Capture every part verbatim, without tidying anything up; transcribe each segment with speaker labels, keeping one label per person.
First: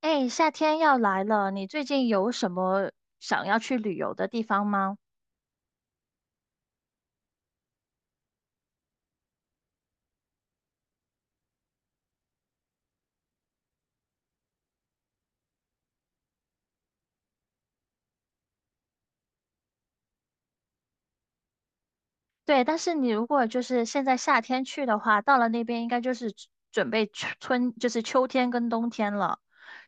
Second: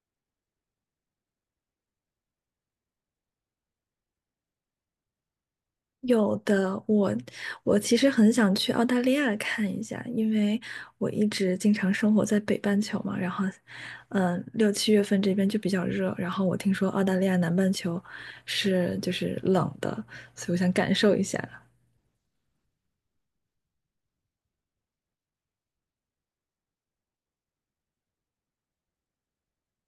Speaker 1: 哎，夏天要来了，你最近有什么想要去旅游的地方吗？
Speaker 2: 有的，我我其实很想去澳大利亚看一下，因为我一直经常生活在北半球嘛，然后，嗯，六七月份这边就比较热，然后我听说澳大利亚南半球是就是冷的，所以我想感受一下。
Speaker 1: 对，但是你如果就是现在夏天去的话，到了那边应该就是准准备春，春就是秋天跟冬天了，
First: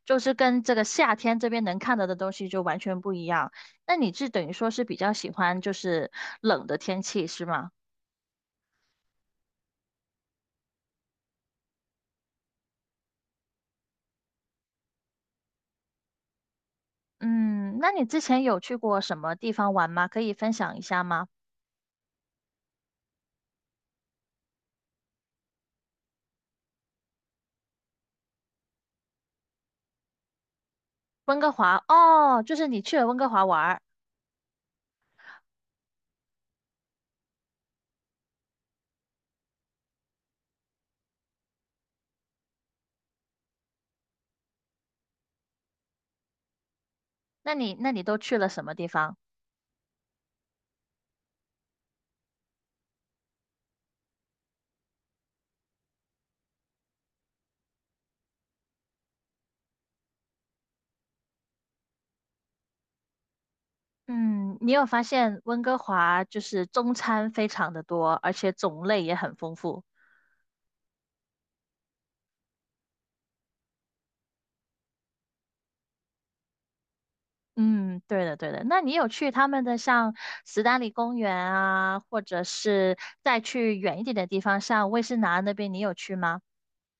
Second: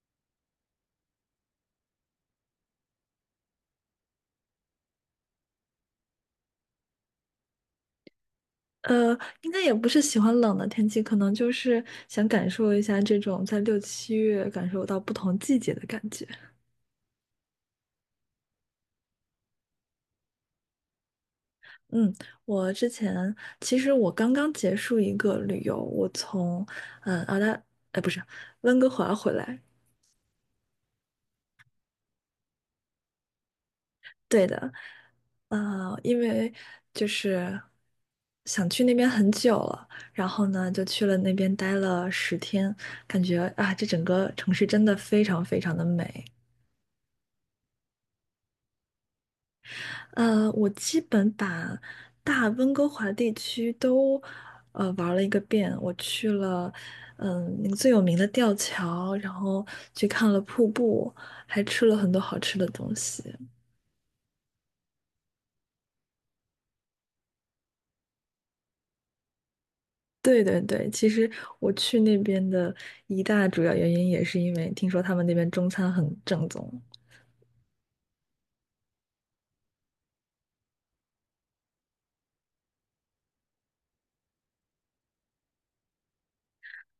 Speaker 1: 就是跟这个夏天这边能看到的东西就完全不一样。那你是等于说是比较喜欢就是冷的天气是吗？
Speaker 2: 呃，应该也不是喜欢冷的天气，可能就是想感受一下这种在六七月感受到不同季节的感觉。
Speaker 1: 嗯，那你之前有去过什么地方玩吗？可以分享一下吗？
Speaker 2: 嗯，我之前其实我刚刚结束一个旅游，我从嗯澳大，哎不是温哥华回来，
Speaker 1: 温哥华，哦，就是你去了温哥华玩儿，
Speaker 2: 对的。呃，因为就是想去那边很久了，然后呢就去了那边待了十天，感觉啊这整个城市真的非常非常的美。
Speaker 1: 那你那你都去了什么地方？
Speaker 2: 呃，我基本把大温哥华地区都呃玩了一个遍。我去了，嗯，那个最有名的吊桥，然后去看了瀑布，还吃了很多好吃的东西。
Speaker 1: 嗯，你有发现温哥华就是中餐非常的多，而且种类也很丰富。
Speaker 2: 对对对，其实我去那边的一大主要原因也是因为听说他们那边中餐很正宗。
Speaker 1: 嗯，对的对的。那你有去他们的像斯丹利公园啊，或者是再去远一点的地方，像威士拿那边，你有去吗？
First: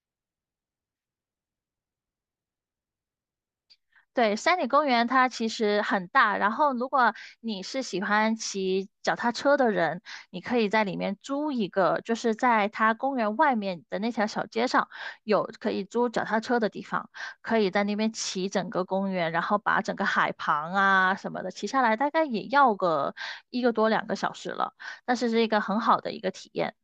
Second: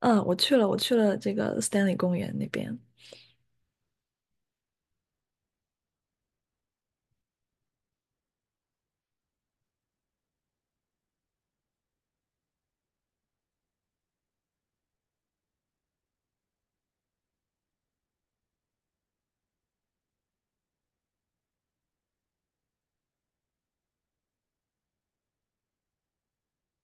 Speaker 2: 嗯，我去了，我去了这个 Stanley 公园那边。
Speaker 1: 对，山里公园它其实很大，然后如果你是喜欢骑脚踏车的人，你可以在里面租一个，就是在它公园外面的那条小街上有可以租脚踏车的地方，可以在那边骑整个公园，然后把整个海旁啊什么的骑下来，大概也要个一个多两个小时了，但是是一个很好的一个体验。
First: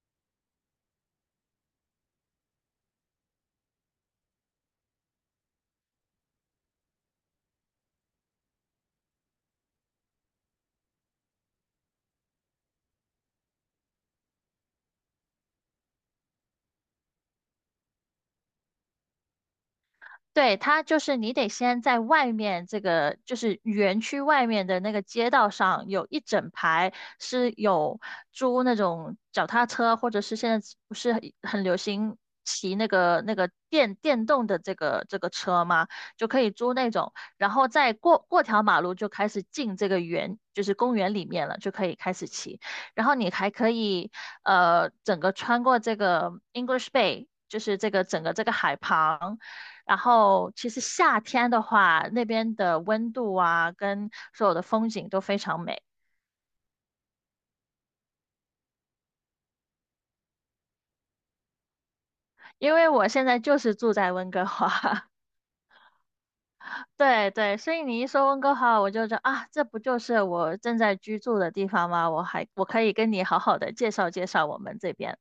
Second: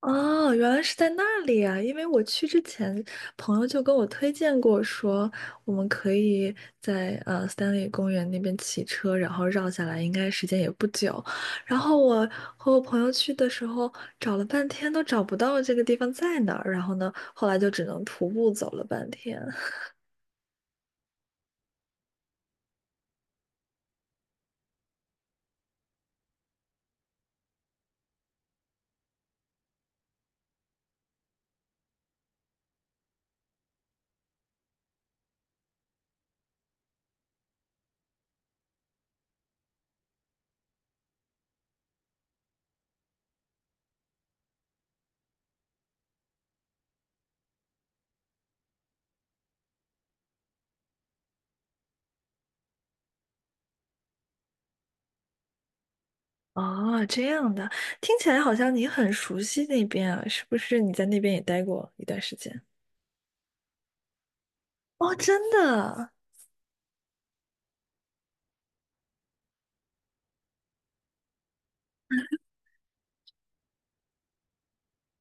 Speaker 2: 哦，原来是在那里啊！因为我去之前，朋友就跟我推荐过说，我们可以在呃三里公园那边骑车，然后绕下来，应该时间也不久。然后我和我朋友去的时候，找了半天都找不到这个地方在哪儿，然后呢，后来就只能徒步走了半天。
Speaker 1: 对，它就是你得先在外面这个，就是园区外面的那个街道上，有一整排是有租那种脚踏车，或者是现在不是很很流行骑那个那个电电动的这个这个车吗？就可以租那种，然后再过过条马路就开始进这个园，就是公园里面了，就可以开始骑。然后你还可以呃整个穿过这个 English Bay，就是这个整个这个海旁。然后其实夏天的话，那边的温度啊，跟所有的风景都非常美。
Speaker 2: 哦，这样的，听起来好像你很熟悉那边啊，是不是？你在那边也待过一段时间？
Speaker 1: 因为我现在就是住在温哥华，
Speaker 2: 哦，真的。
Speaker 1: 对对，所以你一说温哥华，我就觉得啊，这不就是我正在居住的地方吗？我还我可以跟你好好的介绍介绍我们这边。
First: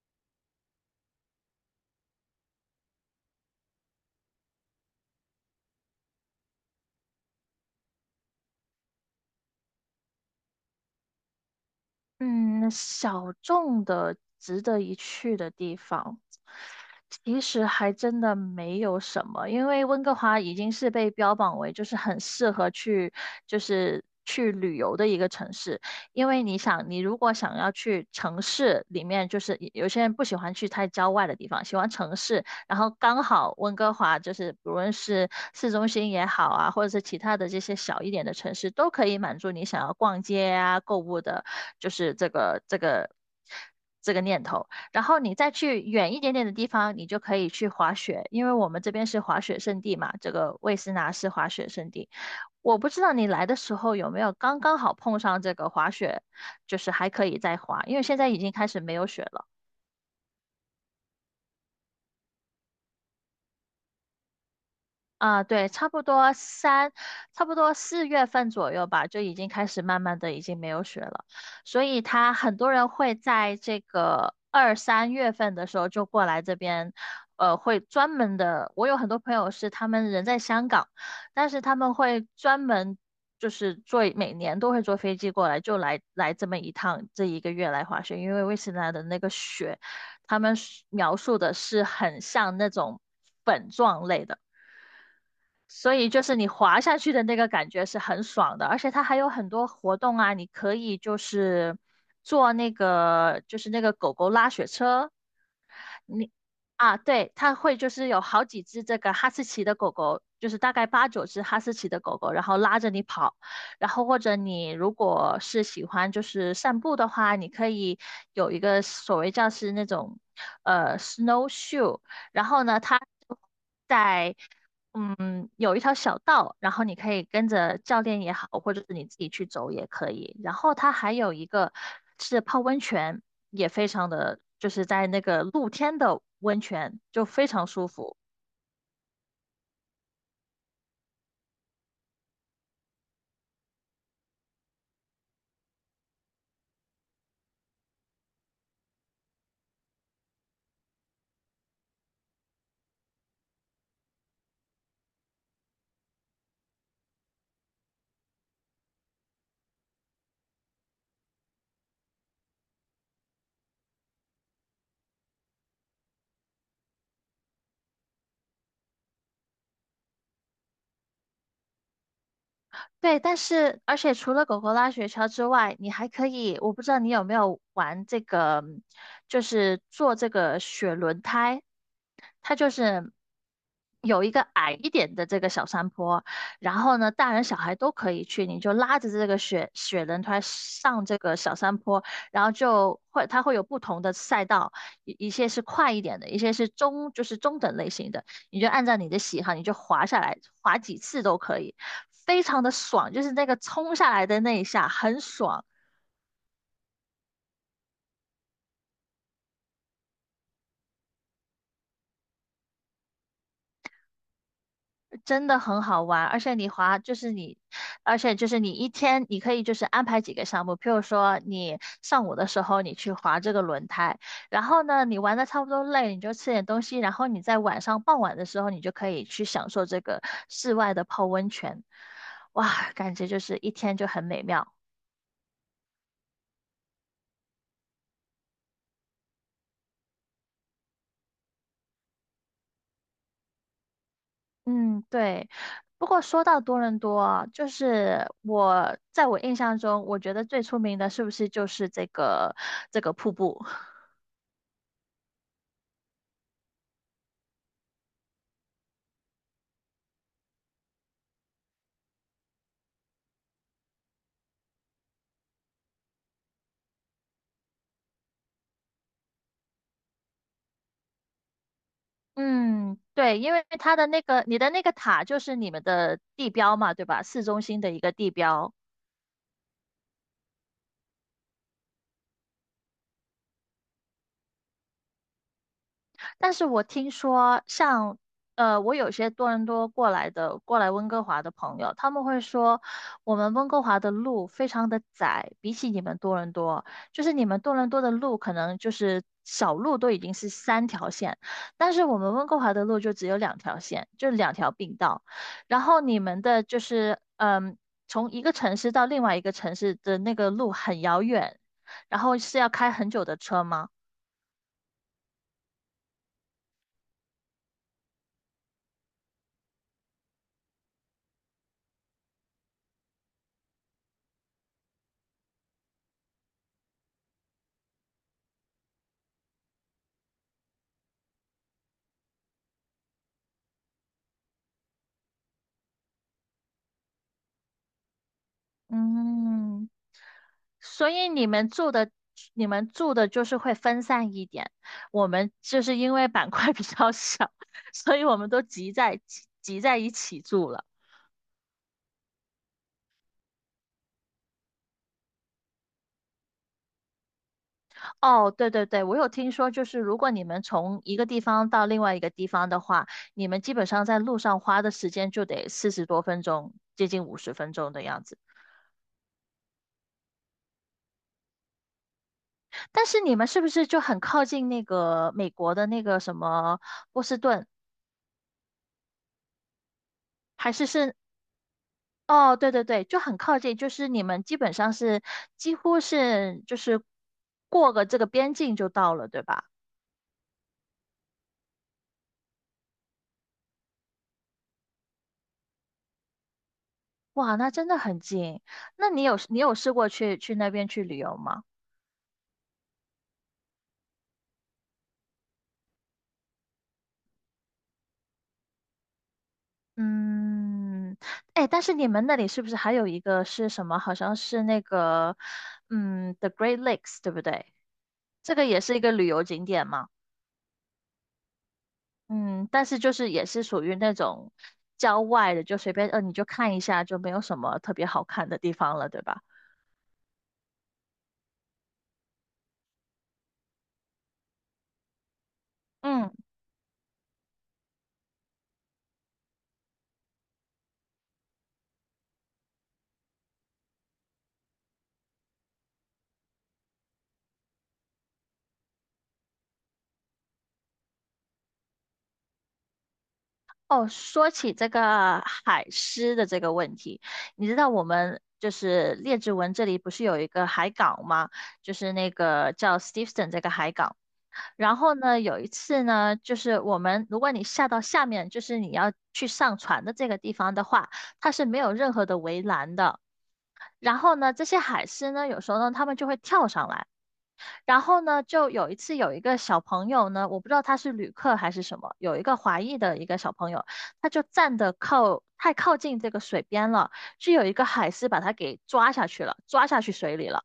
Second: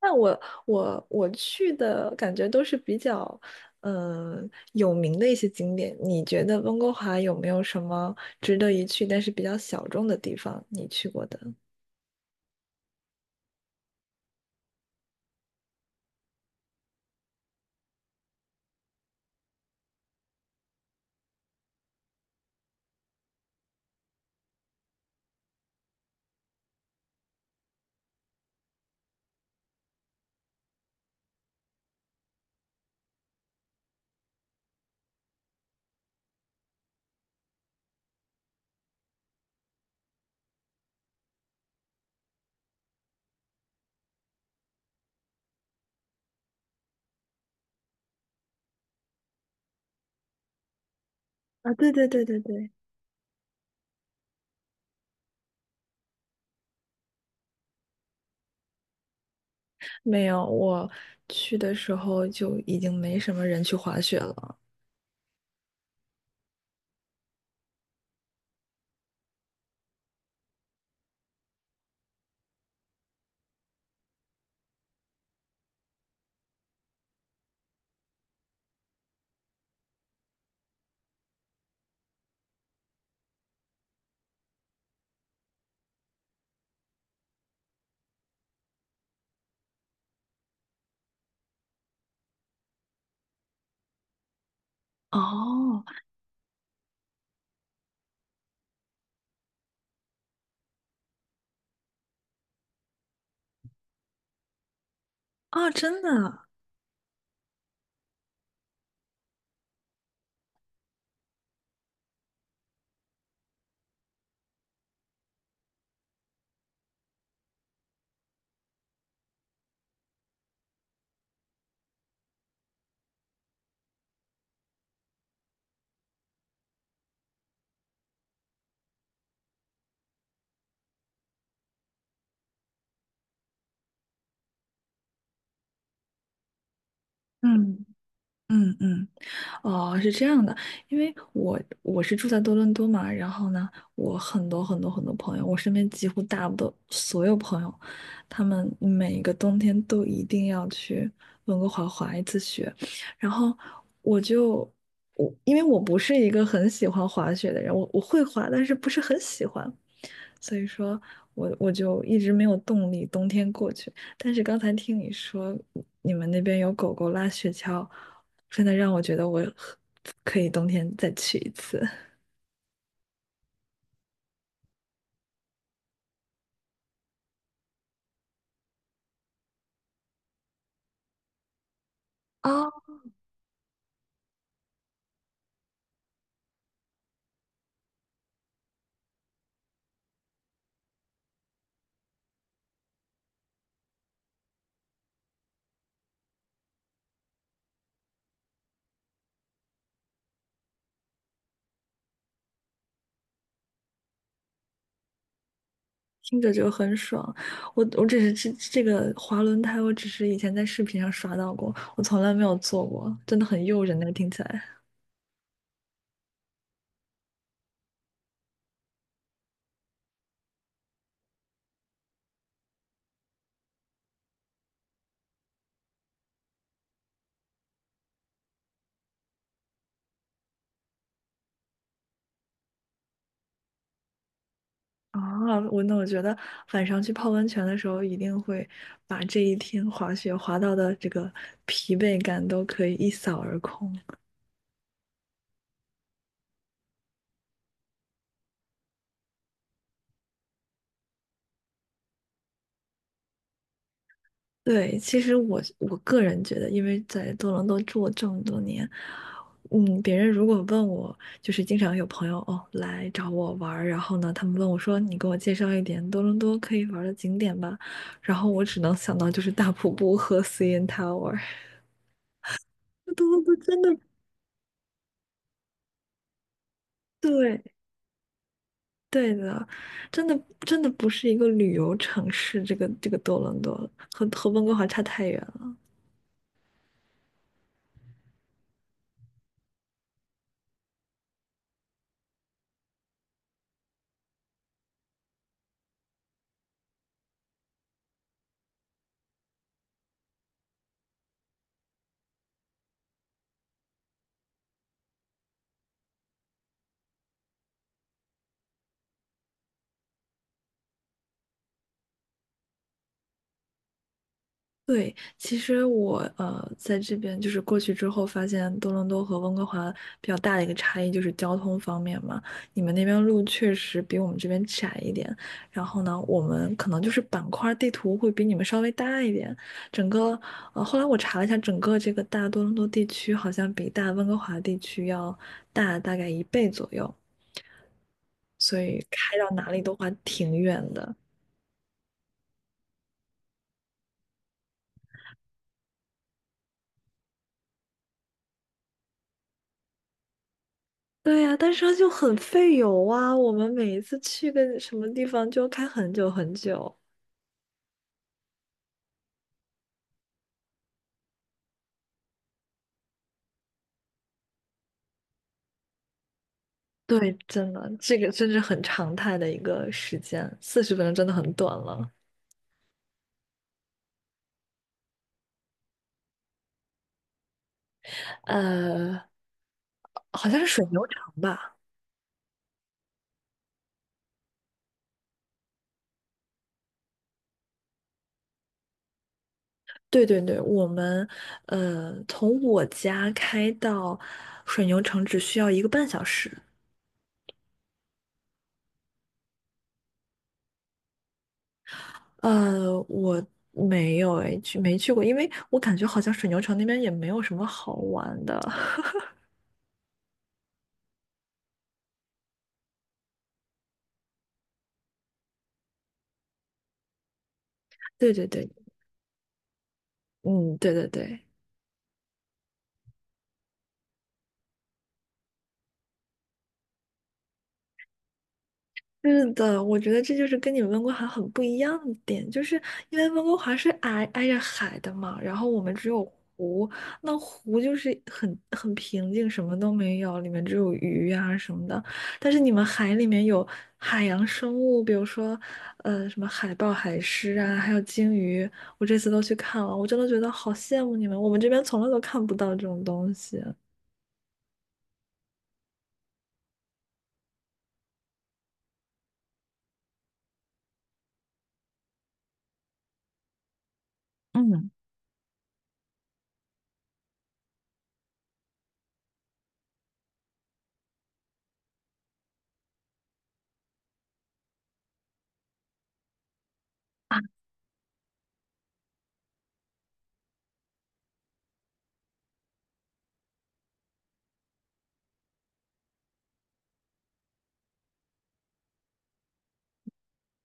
Speaker 2: 那我我我去的感觉都是比较，嗯、有名的一些景点。你觉得温哥华有没有什么值得一去，但是比较小众的地方？你去过的？
Speaker 1: 嗯，小众的、值得一去的地方，其实还真的没有什么，因为温哥华已经是被标榜为就是很适合去，就是去旅游的一个城市。因为你想，你如果想要去城市里面，就是有些人不喜欢去太郊外的地方，喜欢城市，然后刚好温哥华就是不论是市中心也好啊，或者是其他的这些小一点的城市，都可以满足你想要逛街啊、购物的，就是这个这个这个念头。然后你再去远一点点的地方，你就可以去滑雪，因为我们这边是滑雪胜地嘛，这个魏斯拿是滑雪
Speaker 2: 啊，
Speaker 1: 胜
Speaker 2: 对对
Speaker 1: 地。
Speaker 2: 对对对，
Speaker 1: 我不知道你来的时候有没有刚刚好碰上这个滑雪，就是还可以再滑，因为现在已经开始没有雪了。
Speaker 2: 没有，我去的时候就已经没什么人去滑雪了。
Speaker 1: 啊，对，差不多三，差不多四月份左右吧，就已经开始慢慢的已经没有雪了，所以他很多人会在这个二三月份的时候就过来这边，呃，会专门的，我有很多朋友是他们人在香港，但是他们会专门就是坐，每年都会坐飞机过来，就来来这么一趟，这一个月来滑雪，因为威斯兰的那个雪，他们是描述的是很像那种粉状类的。
Speaker 2: 哦，
Speaker 1: 所以就是你滑下去的那个感觉是很爽的，而且它还有很多活动啊，你可以就是坐那个就是那个狗狗拉雪车，
Speaker 2: 啊，真的
Speaker 1: 你
Speaker 2: 啊。
Speaker 1: 啊，对，它会就是有好几只这个哈士奇的狗狗，就是大概八九只哈士奇的狗狗，然后拉着你跑，然后或者你如果是喜欢就是散步的话，你可以有一个所谓叫是那种呃 snowshoe，然后呢它。在嗯，有一条小道，然后你可以跟着教练也好，或者是你自己去走也可以。然后它还有一个是泡温泉，也非常的，就是在那个露天的温泉，就非常
Speaker 2: 嗯
Speaker 1: 舒服。
Speaker 2: 嗯嗯。哦，是这样的，因为我我是住在多伦多嘛，然后呢，我很多很多很多朋友，我身边几乎大部分所有朋友，他们每一个冬天都一定要去温哥华滑一次雪，然后我就我因为我不是一个很喜欢滑雪的人，我我会滑，但是不是很喜欢，所以说我我就一直没有动力冬天过去。但是刚才听你说你们那边有狗狗拉雪橇，真的让我觉得我很可以冬天再去一次
Speaker 1: 对，但是而且除了狗狗拉雪橇之外，你还可以，我不知道你有没有玩这个，就是做这个雪轮胎，它
Speaker 2: 啊。
Speaker 1: 就 是有一个矮一点的这个小山坡，然后呢，大人小孩都可以去，你就拉着这个雪雪轮胎上这个小山坡，然后就会它会有不同的赛道，一一些是快一点的，一些是中就是中等类型的。你就按照你的喜好，你就滑下来，滑几次都可以，非常的爽，就是那个冲下来的那一下很爽，
Speaker 2: 听着就很爽。我我只是这这个滑轮胎，我只是以前在视频上刷到过，我从来没有坐过，真的很诱人那个听起来。
Speaker 1: 真的很好玩。而且你滑就是你，而且就是你一天你可以就是安排几个项目，譬如说你上午的时候你去滑这个轮胎，然后呢你玩的差不多累，你就吃点东西，然后你在晚上傍晚的时候你就可以去享受这个室外的泡温泉，哇，感觉就是一天就很美妙。
Speaker 2: 啊，我那我觉得晚上去泡温泉的时候，一定会把这一天滑雪滑到的这个疲惫感都可以一扫而空。
Speaker 1: 嗯，对。不过说到多伦多啊，就是我在我印象中，我觉得最出名的是不是就是这个这个瀑布？
Speaker 2: 对，其实我我个人觉得，因为在多伦多住了这么多年，嗯，别人如果问我，就是经常有朋友哦来找我玩儿，然后呢，他们问我说：“你给我介绍一点多伦多可以玩儿的景点吧。”然后我只能想到就是大瀑布和 C N Tower。
Speaker 1: 嗯，
Speaker 2: 多
Speaker 1: 对，
Speaker 2: 伦
Speaker 1: 因
Speaker 2: 多
Speaker 1: 为
Speaker 2: 真
Speaker 1: 它
Speaker 2: 的
Speaker 1: 的那个你的那个塔就是你们的地标嘛，对吧？市中
Speaker 2: 对
Speaker 1: 心的一个地标。
Speaker 2: 对的，真的真的不是一个旅游城市，这个这个多伦多和和温哥华差太远了。
Speaker 1: 但是我听说像，呃，我有些多伦多过来的，过来温哥华的朋友，他们会说，我们温哥华的路非常的窄，比起你们多伦多，就是你们多伦多的路可能就是小路都已经是三条线，但是我们温哥华的路就只有两条线，就两条并道，然后你们的就是，嗯，从一个城市到另外一个城市的那个路很遥远，然后是要开很久的车吗？
Speaker 2: 对，其实我呃在这边就是过去之后，发现多伦多和温哥华比较大的一个差异就是交通方面嘛。你们那边路确实比我们这边窄一点，然后呢，我们可能就是板块地图会比你们稍微大一点。整个呃，后来我查了一下，整个这个大多伦多地区好像比大温哥华地区要大大概一倍左右，所以开到哪里
Speaker 1: 嗯。
Speaker 2: 都还挺远
Speaker 1: 所
Speaker 2: 的。
Speaker 1: 以你们住的，你们住的就是会分散一点。我们就是因为板块 比较小，所以我们都集在集集在一起住了。
Speaker 2: 对呀，但是它就很费油啊。我们每一次去个什么地方就开很久很久。
Speaker 1: 哦，对对对，我有听说，就是如果你们从一个地方到另外一个地方的话，你们基本上在路上花的时间就得四十多分钟，接近
Speaker 2: 对，
Speaker 1: 五十
Speaker 2: 真
Speaker 1: 分
Speaker 2: 的，
Speaker 1: 钟的
Speaker 2: 这
Speaker 1: 样
Speaker 2: 个
Speaker 1: 子。
Speaker 2: 真是很常态的一个时间，四十分钟真的很短了。
Speaker 1: 但是你们是不是就很靠近那个美国的那个什么波士顿，
Speaker 2: 呃，好像是
Speaker 1: 还
Speaker 2: 水
Speaker 1: 是
Speaker 2: 牛
Speaker 1: 是
Speaker 2: 城吧？
Speaker 1: 哦，对对对，就很靠近，就是你们基本上是几乎是就是过个这个边境就到了，对吧？
Speaker 2: 对对对，我们呃从我家开到水牛城只需要一个半小时。
Speaker 1: 哇，那真的很近。那你有你有试过去去那边去旅游吗？
Speaker 2: 呃，我没有诶，去没去过，因为我感觉好像水牛城那边也没有什么好玩的。
Speaker 1: 嗯，哎，但是你们那里是不是还有一个是什么？好像是那个嗯，The Great Lakes，对不对？
Speaker 2: 对对
Speaker 1: 这个
Speaker 2: 对，
Speaker 1: 也是一个旅游景点嘛。
Speaker 2: 嗯，对对对。
Speaker 1: 嗯，但是就是也是属于那种郊外的，就随便呃你就看一下，就没有什么特别好看的地方了，对吧？
Speaker 2: 是的，我觉得这就是跟你们温哥华很不一样的点，就是因为温哥华是挨挨着海的嘛，然后我们只有
Speaker 1: 嗯，
Speaker 2: 湖，那湖就是很很平静，什么都没有，里面只有鱼啊什么的。但是你们海里面有海洋生物，比如说呃什么海豹、海狮啊，还有鲸鱼，我这次都去看了，我真的觉得好羡慕你们，我们这边从来都看不到这种东西。
Speaker 1: 哦，说起这个海狮的这个问题，你知道我们就是列治文这里不是有一个海港吗？就是那个叫 Steveston 这个海港。
Speaker 2: 嗯，
Speaker 1: 然后呢，有一次呢，就是我们如果你下到下面，就是你要去上船的这个地方的话，它是没有任何的围栏的。然后呢，这些海狮呢，有时候呢，它们就会跳上来。然后呢，就有一次有一个小朋友呢，我不知道他是旅客还是什么，有一个华裔的一个小朋友，他就站得靠太靠近这个水边了，就有一个海狮把他给抓下去了，抓下去水里了。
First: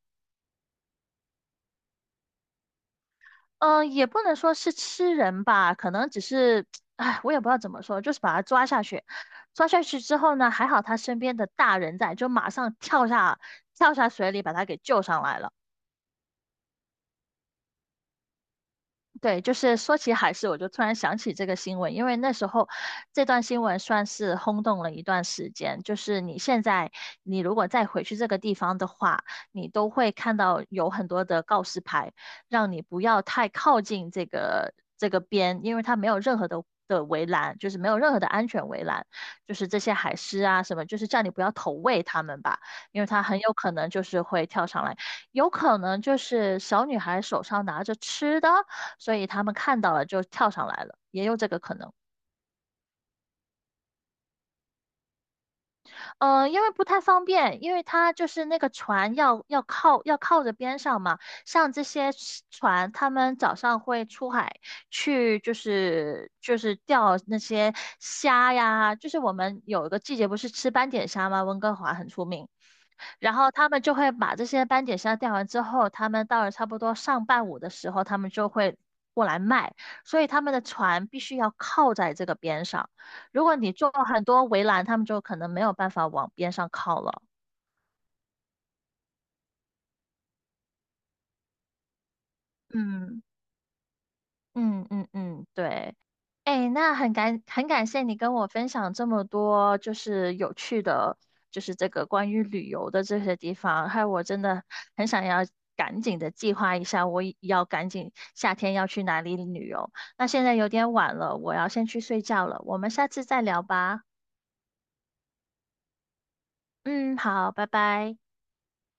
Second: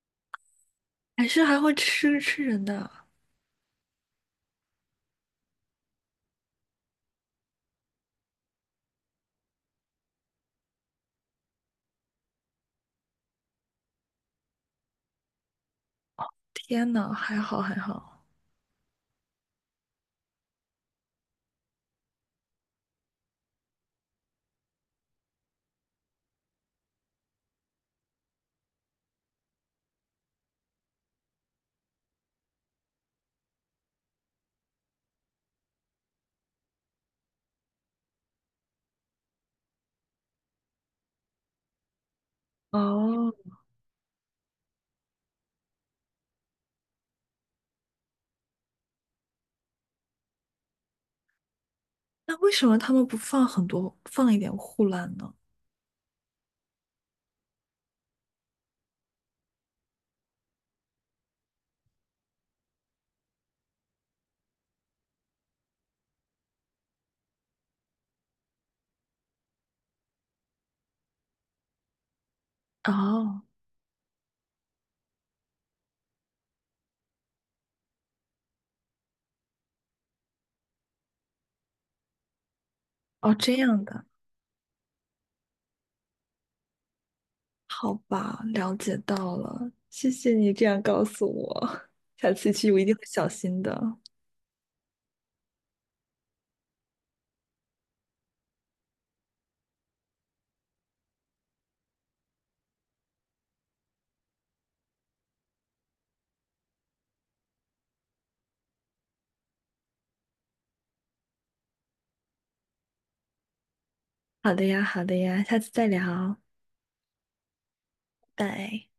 Speaker 2: 海狮还会吃吃人的，
Speaker 1: 嗯、呃也不能说是吃人吧，可能只是，哎，我也不知道怎么说，就是把他抓下去。抓下去之后呢，还好他身边的大人在，就马上跳下跳下水里把他给救上来了。
Speaker 2: 天呐，还好还好。
Speaker 1: 对，就是说起海狮，我就突然想起这个新闻，因为那时候这段新闻算是轰动了一段时间。就是你现在，你如果再回去这个地方的话，你都会看到有很多的告示牌，让你不要太靠近这个这个边，因为它没有任何的的围栏，就是没有任何的安全围栏，就是这些海狮啊什么，就是叫你不要投喂它们吧，因为它
Speaker 2: 哦，
Speaker 1: 很有可能就是会跳上来，有可能就是小女孩手上拿着吃的。所以他们看到了就跳上来了，也有这个可能。嗯
Speaker 2: 那为什么他们不放很多，放一点护栏呢？
Speaker 1: 呃，因为不太方便，因为它就是那个船要要靠要靠着边上嘛，像这些船，他们早上会出海去，就是就是钓那些虾呀，就是我们有一个季节不是吃斑点虾吗？温哥华很出名。然
Speaker 2: 哦
Speaker 1: 后他们就会把这些斑点虾钓完之后，他们到了差不多上半午的时候，他们就会过来卖，所以他们的船必须要靠在这个边上。
Speaker 2: 哦，
Speaker 1: 如
Speaker 2: 这
Speaker 1: 果你
Speaker 2: 样
Speaker 1: 做
Speaker 2: 的，
Speaker 1: 很多围栏，他们就可能没有办法往边上靠了。
Speaker 2: 好吧，了解到了，谢谢你这样告诉我。下次去我一定会
Speaker 1: 嗯
Speaker 2: 小心的。
Speaker 1: 嗯嗯嗯，对。哎，那很感很感谢你跟我分享这么多，就是有趣的，就是这个关于旅游的这些地方，害我真的很想要赶紧的计划一下，我也要赶紧夏天要去哪里旅游。那现在有点晚了，我要先去睡觉了，我们下次再聊吧。
Speaker 2: 好的呀，好的呀，下次再聊，
Speaker 1: 嗯，好，拜拜。
Speaker 2: 拜。